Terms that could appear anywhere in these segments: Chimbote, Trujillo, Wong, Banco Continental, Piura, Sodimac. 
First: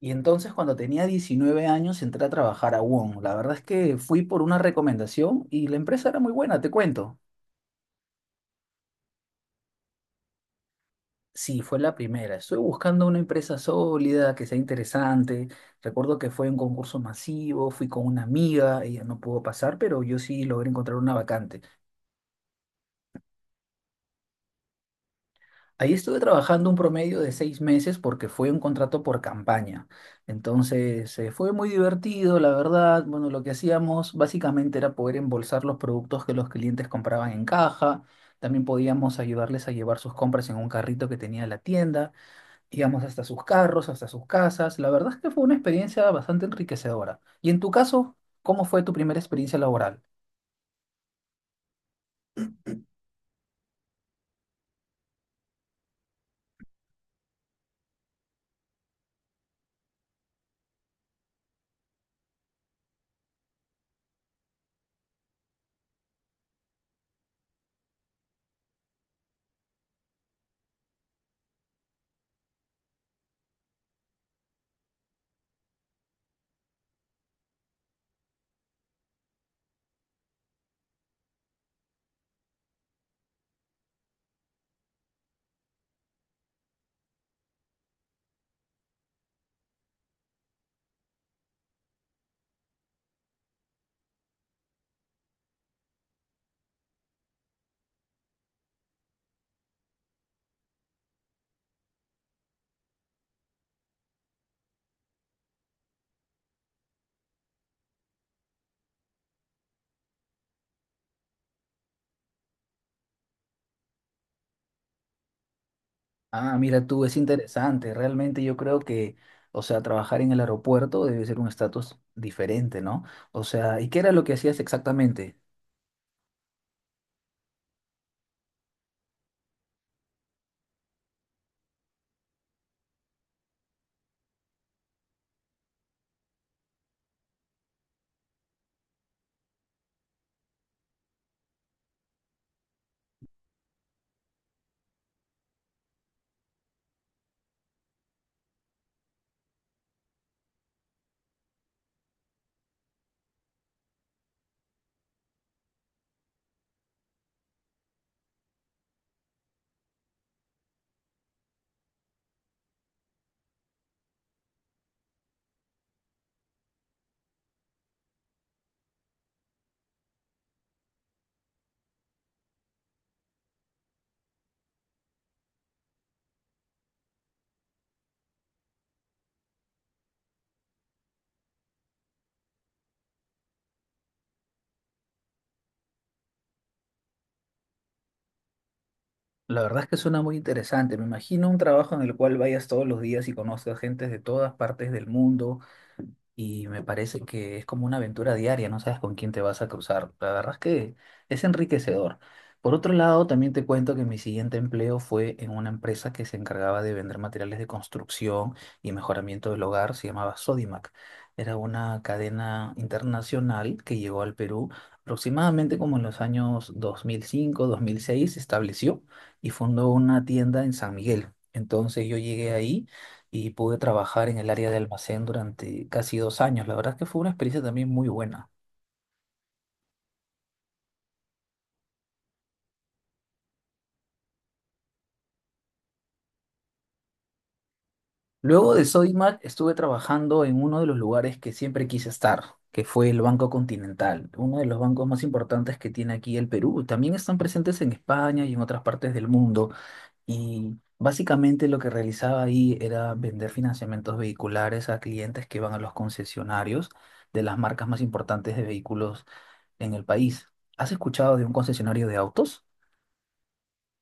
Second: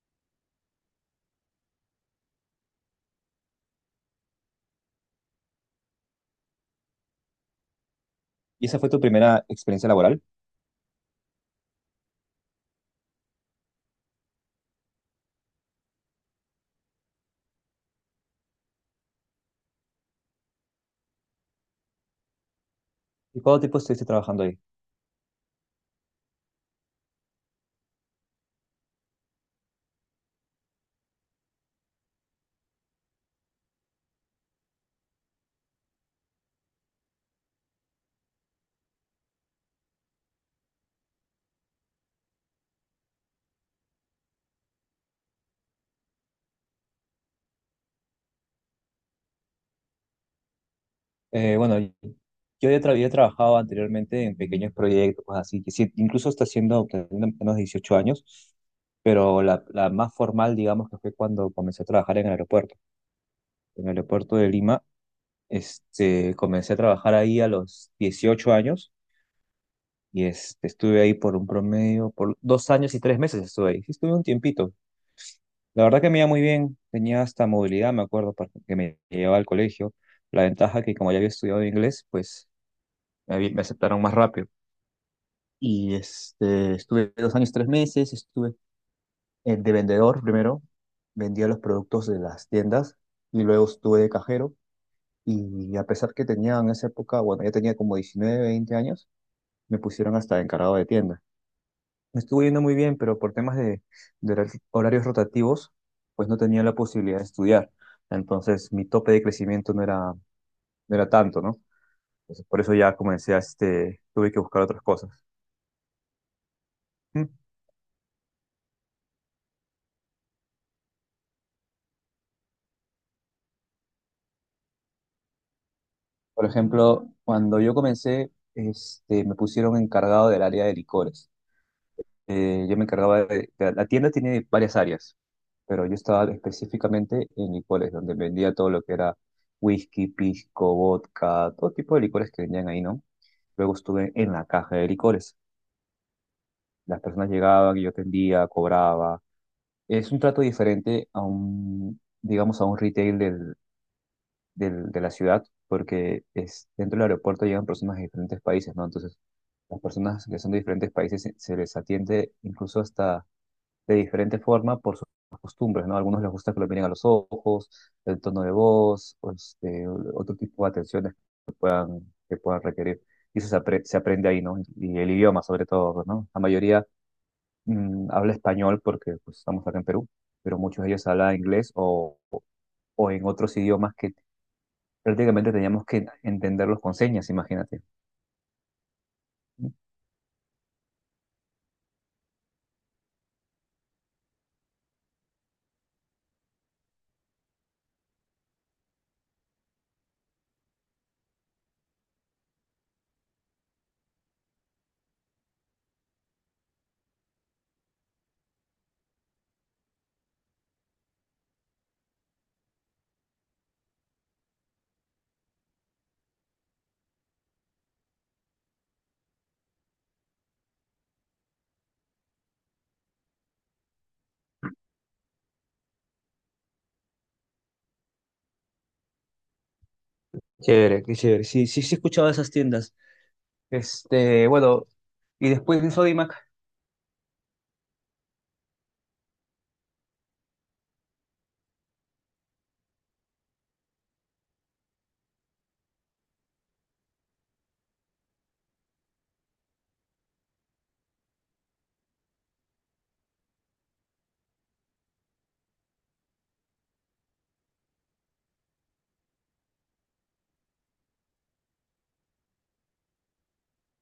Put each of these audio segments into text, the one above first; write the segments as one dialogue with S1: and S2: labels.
S1: Y entonces cuando tenía 19 años entré a trabajar a Wong. La verdad es que fui por una recomendación y la empresa era muy buena, te cuento.
S2: ¿Y esa fue tu primera experiencia laboral?
S1: Sí, fue la primera. Estoy buscando una empresa sólida, que sea interesante. Recuerdo que fue un concurso masivo, fui con una amiga, ella no pudo pasar, pero yo sí logré encontrar una vacante.
S2: ¿Y cuánto tiempo estuviste trabajando ahí?
S1: Ahí estuve trabajando un promedio de seis meses porque fue un contrato por campaña. Entonces, fue muy divertido, la verdad. Bueno, lo que hacíamos básicamente era poder embolsar los productos que los clientes compraban en caja. También podíamos ayudarles a llevar sus compras en un carrito que tenía la tienda. Íbamos hasta sus carros, hasta sus casas. La verdad es que fue una experiencia bastante enriquecedora. Y en tu caso, ¿cómo fue tu primera experiencia laboral?
S2: Bueno, yo ya había trabajado anteriormente en pequeños proyectos, cosas así, que sí, incluso hasta siendo teniendo menos 18 años, pero la más formal, digamos, que fue cuando comencé a trabajar en el aeropuerto. En el aeropuerto de Lima, comencé a trabajar ahí a los 18 años y estuve ahí por un promedio, por 2 años y 3 meses estuve ahí. Sí, estuve un tiempito. La verdad que me iba muy bien, tenía hasta movilidad, me acuerdo, que me llevaba al colegio. La ventaja que como ya había estudiado inglés, pues me aceptaron más rápido. Y estuve 2 años, 3 meses, estuve de vendedor primero, vendía los productos de las tiendas y luego estuve de cajero. Y a pesar que tenía en esa época, bueno, ya tenía como 19 20 años, me pusieron hasta encargado de tienda. Me estuvo yendo muy bien, pero por temas de horarios rotativos, pues no tenía la posibilidad de estudiar. Entonces, mi tope de crecimiento no era tanto, ¿no? Entonces, por eso ya comencé tuve que buscar otras cosas.
S1: Ah, mira tú, es
S2: ¿Mm?
S1: interesante. Realmente yo creo que, o sea, trabajar en el aeropuerto debe ser un estatus diferente, ¿no? O sea, ¿y qué era lo que hacías exactamente?
S2: Por ejemplo, cuando yo comencé, me pusieron encargado del área de licores. Yo me encargaba la tienda tiene varias áreas, pero yo estaba específicamente en licores, donde vendía todo lo que era whisky, pisco, vodka, todo tipo de licores que vendían ahí, ¿no? Luego estuve en la caja de licores. Las personas llegaban y yo atendía, cobraba. Es un trato diferente a un, digamos, a un retail de la ciudad, porque es, dentro del aeropuerto llegan personas de diferentes países, ¿no? Entonces, las personas que son de diferentes países se les atiende incluso hasta de diferente forma por sus costumbres, ¿no? A algunos les gusta que lo miren a los ojos, el tono de voz, o otro tipo de atenciones que puedan requerir. Y eso se aprende ahí, ¿no? Y el idioma, sobre todo, ¿no? La mayoría habla español porque pues, estamos acá en Perú, pero muchos de ellos hablan inglés o en otros idiomas que prácticamente teníamos que entenderlos con señas, imagínate.
S1: La verdad es que suena muy interesante. Me imagino un trabajo en el cual vayas todos los días y conozcas gente de todas partes del mundo. Y me parece que es como una aventura diaria, no sabes con quién te vas a cruzar. La verdad es que es enriquecedor. Por otro lado, también te cuento que mi siguiente empleo fue en una empresa que se encargaba de vender materiales de construcción y mejoramiento del hogar, se llamaba Sodimac. Era una cadena internacional que llegó al Perú aproximadamente como en los años 2005, 2006, se estableció y fundó una tienda en San Miguel. Entonces yo llegué ahí y pude trabajar en el área de almacén durante casi dos años. La verdad es que fue una experiencia también muy buena.
S2: Chévere, qué chévere. Sí, sí, sí, he escuchado de esas tiendas. Bueno, y después en Sodimac,
S1: Luego de Sodimac estuve trabajando en uno de los lugares que siempre quise estar, que fue el Banco Continental, uno de los bancos más importantes que tiene aquí el Perú. También están presentes en España y en otras partes del mundo. Y básicamente lo que realizaba ahí era vender financiamientos vehiculares a clientes que van a los concesionarios de las marcas más importantes de vehículos en el país. ¿Has escuchado de un concesionario de autos?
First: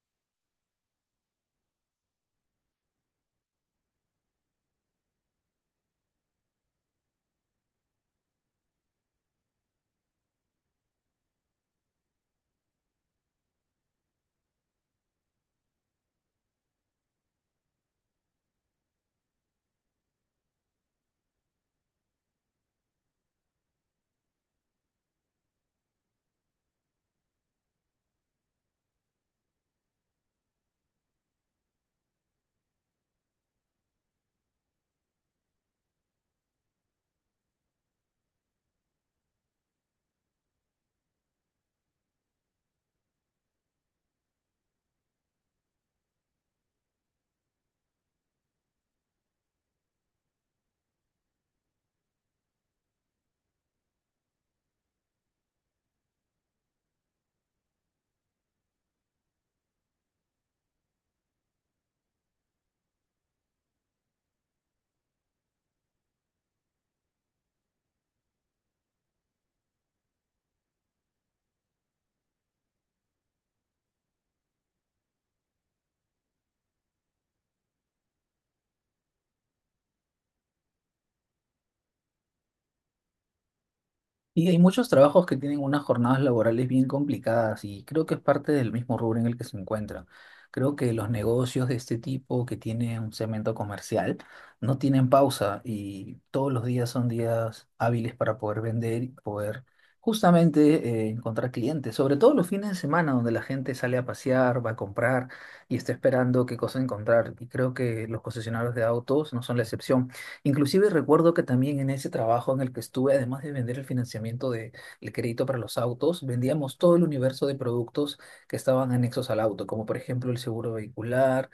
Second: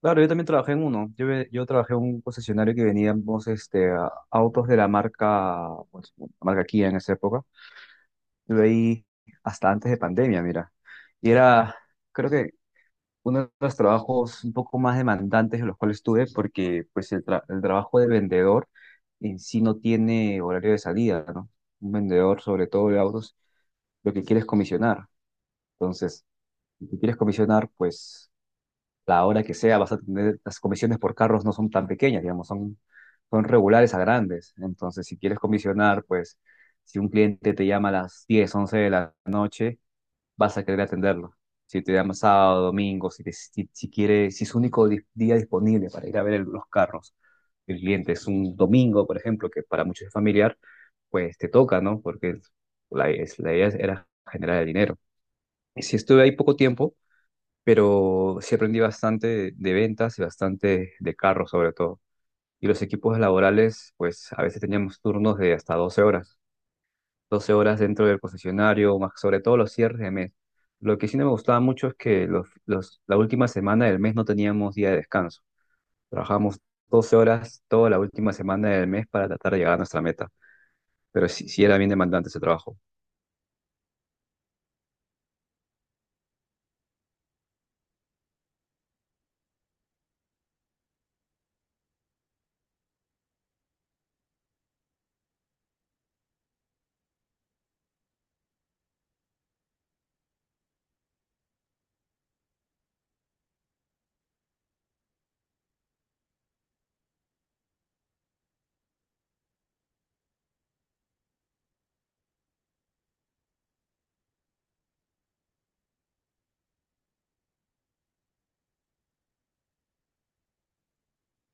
S2: claro, yo también trabajé en uno. Yo trabajé en un concesionario que veníamos autos de la marca, pues, la marca Kia en esa época. Estuve ahí hasta antes de pandemia, mira. Y era, creo que uno de los trabajos un poco más demandantes en los cuales estuve, porque pues el trabajo de vendedor en sí no tiene horario de salida, ¿no? Un vendedor, sobre todo de autos, lo que quiere es comisionar. Entonces, si tú quieres comisionar, pues la hora que sea vas a tener, las comisiones por carros no son tan pequeñas, digamos, son regulares a grandes. Entonces, si quieres comisionar, pues si un cliente te llama a las 10 11 de la noche, vas a querer atenderlo. Si te llama sábado, domingo, si quiere, si es su único día disponible para ir a ver los carros, el cliente es un domingo, por ejemplo, que para muchos es familiar, pues te toca, ¿no? Porque la idea era generar el dinero. Y sí estuve ahí poco tiempo, pero sí aprendí bastante de ventas y bastante de carros sobre todo. Y los equipos laborales, pues a veces teníamos turnos de hasta 12 horas 12 horas dentro del concesionario, más sobre todo los cierres de mes. Lo que sí no me gustaba mucho es que la última semana del mes no teníamos día de descanso. Trabajamos 12 horas toda la última semana del mes para tratar de llegar a nuestra meta, pero sí, sí era bien demandante ese trabajo.
S1: Y hay muchos trabajos que tienen unas jornadas laborales bien complicadas y creo que es parte del mismo rubro en el que se encuentran. Creo que los negocios de este tipo que tienen un segmento comercial no tienen pausa y todos los días son días hábiles para poder vender y poder justamente encontrar clientes, sobre todo los fines de semana donde la gente sale a pasear, va a comprar y está esperando qué cosa encontrar. Y creo que los concesionarios de autos no son la excepción. Inclusive recuerdo que también en ese trabajo en el que estuve, además de vender el financiamiento del crédito para los autos, vendíamos todo el universo de productos que estaban anexos al auto, como por ejemplo el seguro vehicular,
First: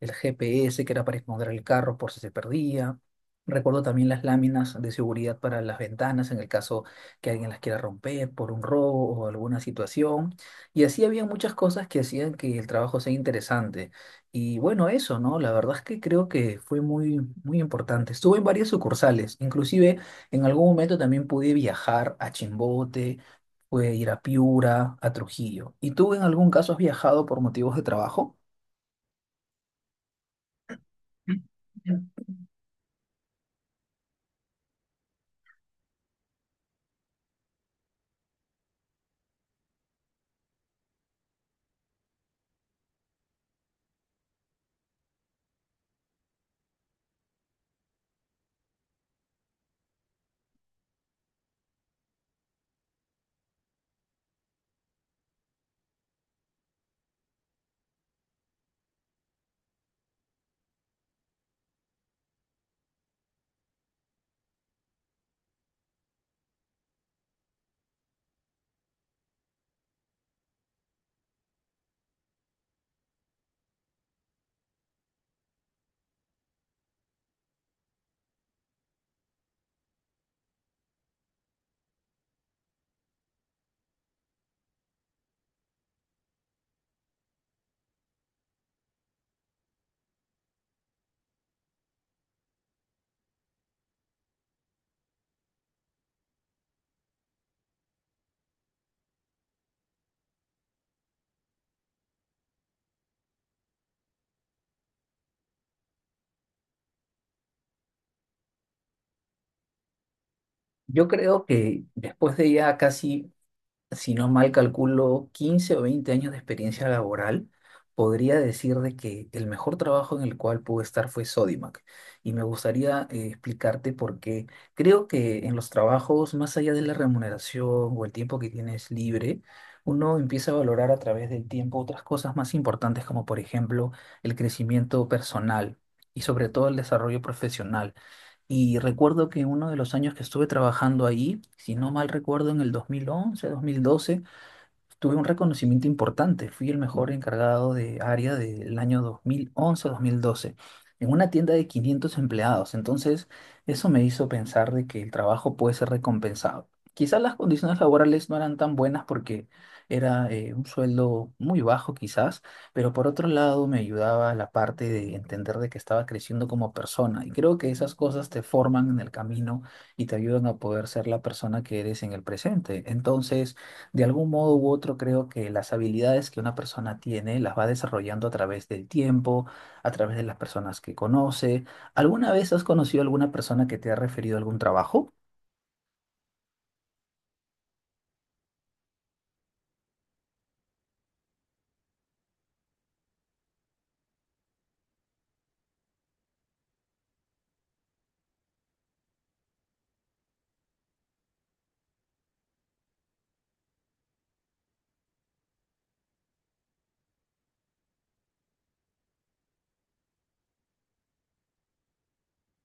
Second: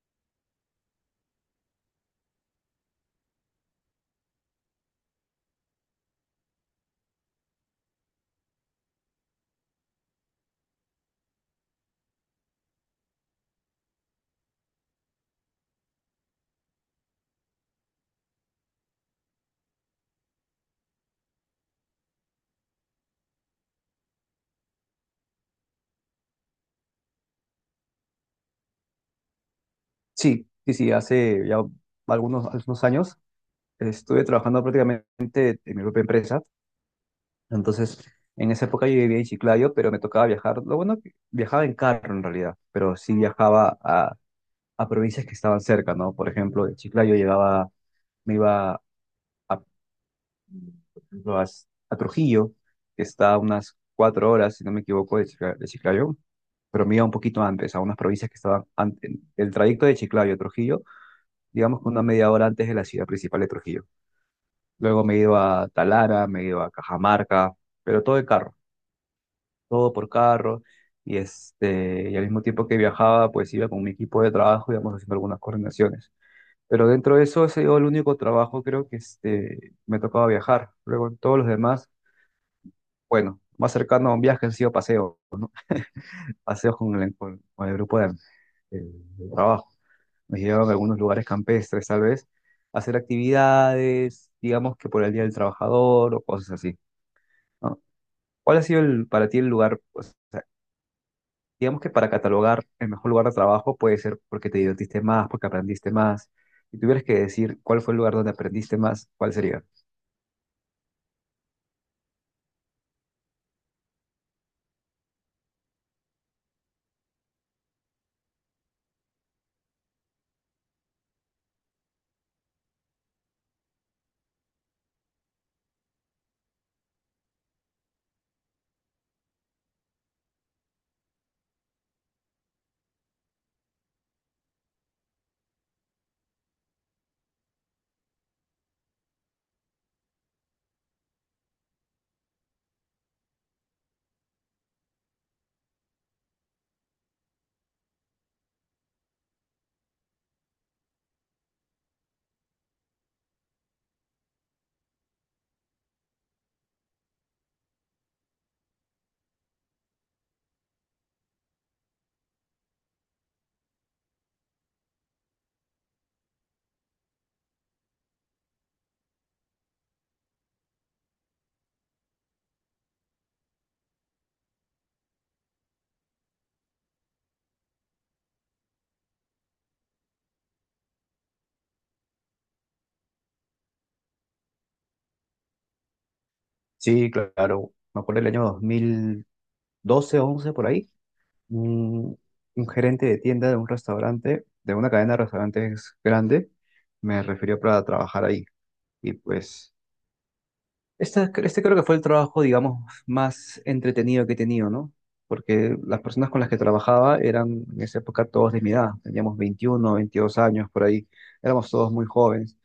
S1: el GPS que era para esconder el carro por si se perdía. Recuerdo también las láminas de seguridad para las ventanas en el caso que alguien las quiera romper por un robo o alguna situación. Y así había muchas cosas que hacían que el trabajo sea interesante. Y bueno, eso, ¿no? La verdad es que creo que fue muy, muy importante. Estuve en varias sucursales, inclusive en algún momento también pude viajar a Chimbote, pude ir a Piura, a Trujillo. ¿Y tú en algún caso has viajado por motivos de trabajo?
S2: Sí, sí, sí, hace ya algunos años estuve trabajando prácticamente en mi propia empresa. Entonces, en esa época yo vivía en Chiclayo, pero me tocaba viajar. Lo bueno que viajaba en carro en realidad, pero sí viajaba a provincias que estaban cerca, ¿no? Por ejemplo, de Chiclayo llegaba, me iba a, por ejemplo, a Trujillo, que está a unas 4 horas, si no me equivoco, de Chiclayo, pero me iba un poquito antes, a unas provincias que estaban antes. El trayecto de Chiclayo a Trujillo, digamos que una media hora antes de la ciudad principal de Trujillo. Luego me he ido a Talara, me he ido a Cajamarca, pero todo de carro, todo por carro. Y al mismo tiempo que viajaba, pues iba con mi equipo de trabajo, íbamos haciendo algunas coordinaciones. Pero dentro de eso, ese sido el único trabajo, creo que me tocaba viajar. Luego, en todos los demás, bueno, más cercano a un viaje han sido paseos con con el grupo de- de trabajo. Nos llevaban a algunos lugares campestres, tal vez, a hacer actividades, digamos que por el Día del Trabajador o cosas así, ¿no? ¿Cuál ha sido el, para ti el lugar, pues, o sea, digamos que para catalogar el mejor lugar de trabajo puede ser porque te divertiste más, porque aprendiste más? Si tuvieras que decir cuál fue el lugar donde aprendiste más, ¿cuál sería?
S1: Yo creo que después de ya casi, si no mal calculo, 15 o 20 años de experiencia laboral, podría decir de que el mejor trabajo en el cual pude estar fue Sodimac. Y me gustaría explicarte por qué. Creo que en los trabajos, más allá de la remuneración o el tiempo que tienes libre, uno empieza a valorar a través del tiempo otras cosas más importantes, como por ejemplo el crecimiento personal y sobre todo el desarrollo profesional. Y recuerdo que uno de los años que estuve trabajando ahí, si no mal recuerdo, en el dos mil once dos mil doce tuve un reconocimiento importante. Fui el mejor encargado de área del año 2011-2012 en una tienda de 500 empleados. Entonces, eso me hizo pensar de que el trabajo puede ser recompensado. Quizás las condiciones laborales no eran tan buenas porque era un sueldo muy bajo quizás, pero por otro lado me ayudaba la parte de entender de que estaba creciendo como persona. Y creo que esas cosas te forman en el camino y te ayudan a poder ser la persona que eres en el presente. Entonces, de algún modo u otro, creo que las habilidades que una persona tiene las va desarrollando a través del tiempo, a través de las personas que conoce. ¿Alguna vez has conocido a alguna persona que te ha referido algún trabajo?
S2: Sí, claro. Me acuerdo del año dos mil doce once por ahí. Un, un gerente de tienda de un restaurante, de una cadena de restaurantes grande, me refirió para trabajar ahí. Y pues, este creo que fue el trabajo, digamos, más entretenido que he tenido, ¿no? Porque las personas con las que trabajaba eran en esa época todos de mi edad. Teníamos 21 22 años por ahí. Éramos todos muy jóvenes.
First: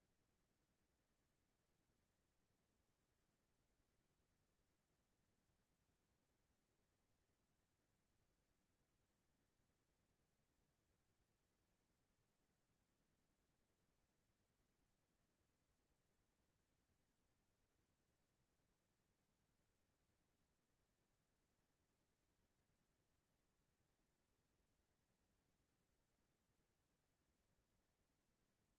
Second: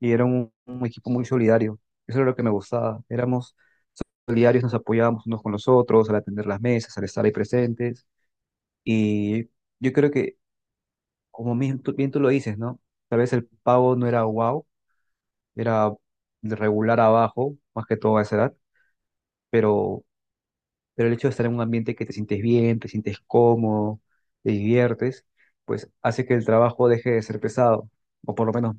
S2: Y era un equipo muy solidario. Eso era lo que me gustaba. Éramos diarios nos apoyábamos unos con los otros, al atender las mesas, al estar ahí presentes. Y yo creo que, como bien tú lo dices, ¿no? Tal vez el pavo no era wow, era de regular abajo, más que todo a esa edad, pero, pero el hecho de estar en un ambiente que te sientes bien, te sientes cómodo, te diviertes, pues hace que el trabajo deje de ser pesado, o por lo menos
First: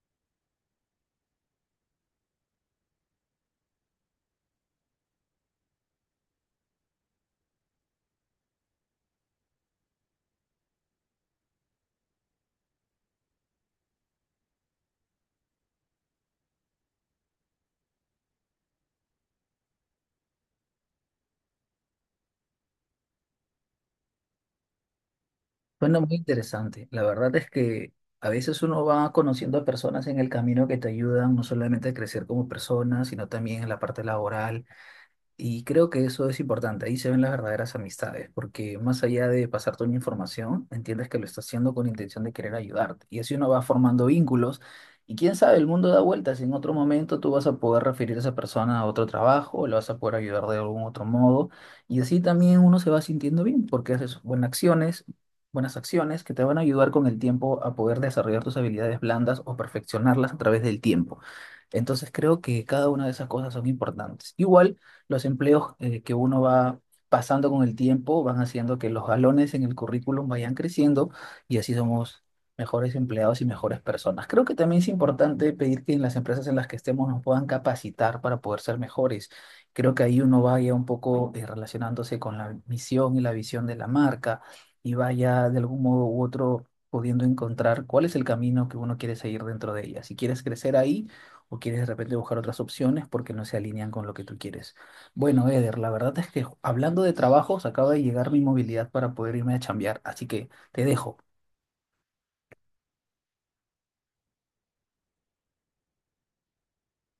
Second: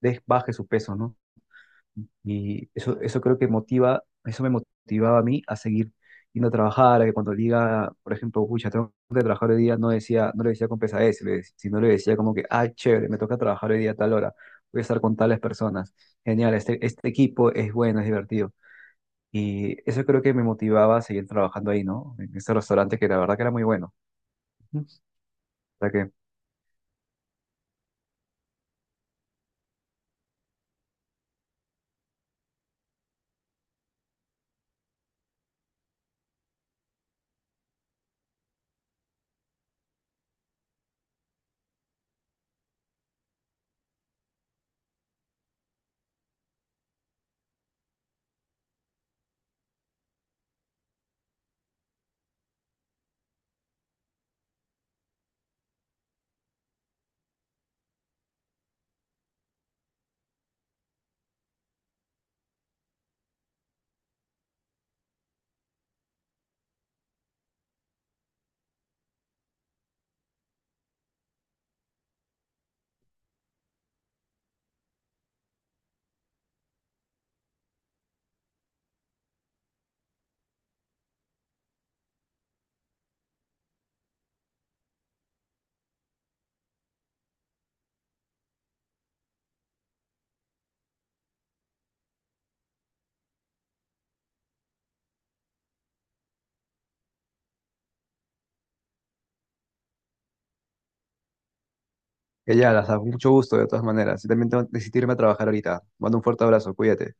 S2: baje su peso, ¿no? Y eso creo que motiva, eso me motivaba a mí a seguir yendo a trabajar, a que cuando diga, por ejemplo, pucha, tengo que trabajar hoy día, no decía, no le decía con pesadez, sino le decía como que, ah, chévere, me toca trabajar hoy día a tal hora, voy a estar con tales personas, genial, este equipo es bueno, es divertido. Y eso creo que me motivaba a seguir trabajando ahí, ¿no? En ese restaurante que la verdad que era muy bueno. Ujú. O sea
S1: Bueno,
S2: que,
S1: muy interesante. La verdad es que a veces uno va conociendo a personas en el camino que te ayudan no solamente a crecer como persona, sino también en la parte laboral. Y creo que eso es importante, ahí se ven las verdaderas amistades, porque más allá de pasarte una información, entiendes que lo estás haciendo con intención de querer ayudarte. Y así uno va formando vínculos y quién sabe, el mundo da vueltas. En otro momento tú vas a poder referir a esa persona a otro trabajo, lo vas a poder ayudar de algún otro modo. Y así también uno se va sintiendo bien, porque haces buenas acciones que te van a ayudar con el tiempo a poder desarrollar tus habilidades blandas o perfeccionarlas a través del tiempo. Entonces creo que cada una de esas cosas son importantes. Igual los empleos que uno va pasando con el tiempo van haciendo que los galones en el currículum vayan creciendo y así somos mejores empleados y mejores personas. Creo que también es importante pedir que en las empresas en las que estemos nos puedan capacitar para poder ser mejores. Creo que ahí uno vaya un poco relacionándose con la misión y la visión de la marca y vaya de algún modo u otro pudiendo encontrar cuál es el camino que uno quiere seguir dentro de ella. Si quieres crecer ahí o quieres de repente buscar otras opciones porque no se alinean con lo que tú quieres. Bueno, Eder, la verdad es que hablando de trabajos, acaba de llegar mi movilidad para poder irme a chambear, así que te dejo.
S2: ya, las mucho gusto de todas maneras. Yo también tengo que decidirme a trabajar ahorita. Mando un fuerte abrazo, cuídate.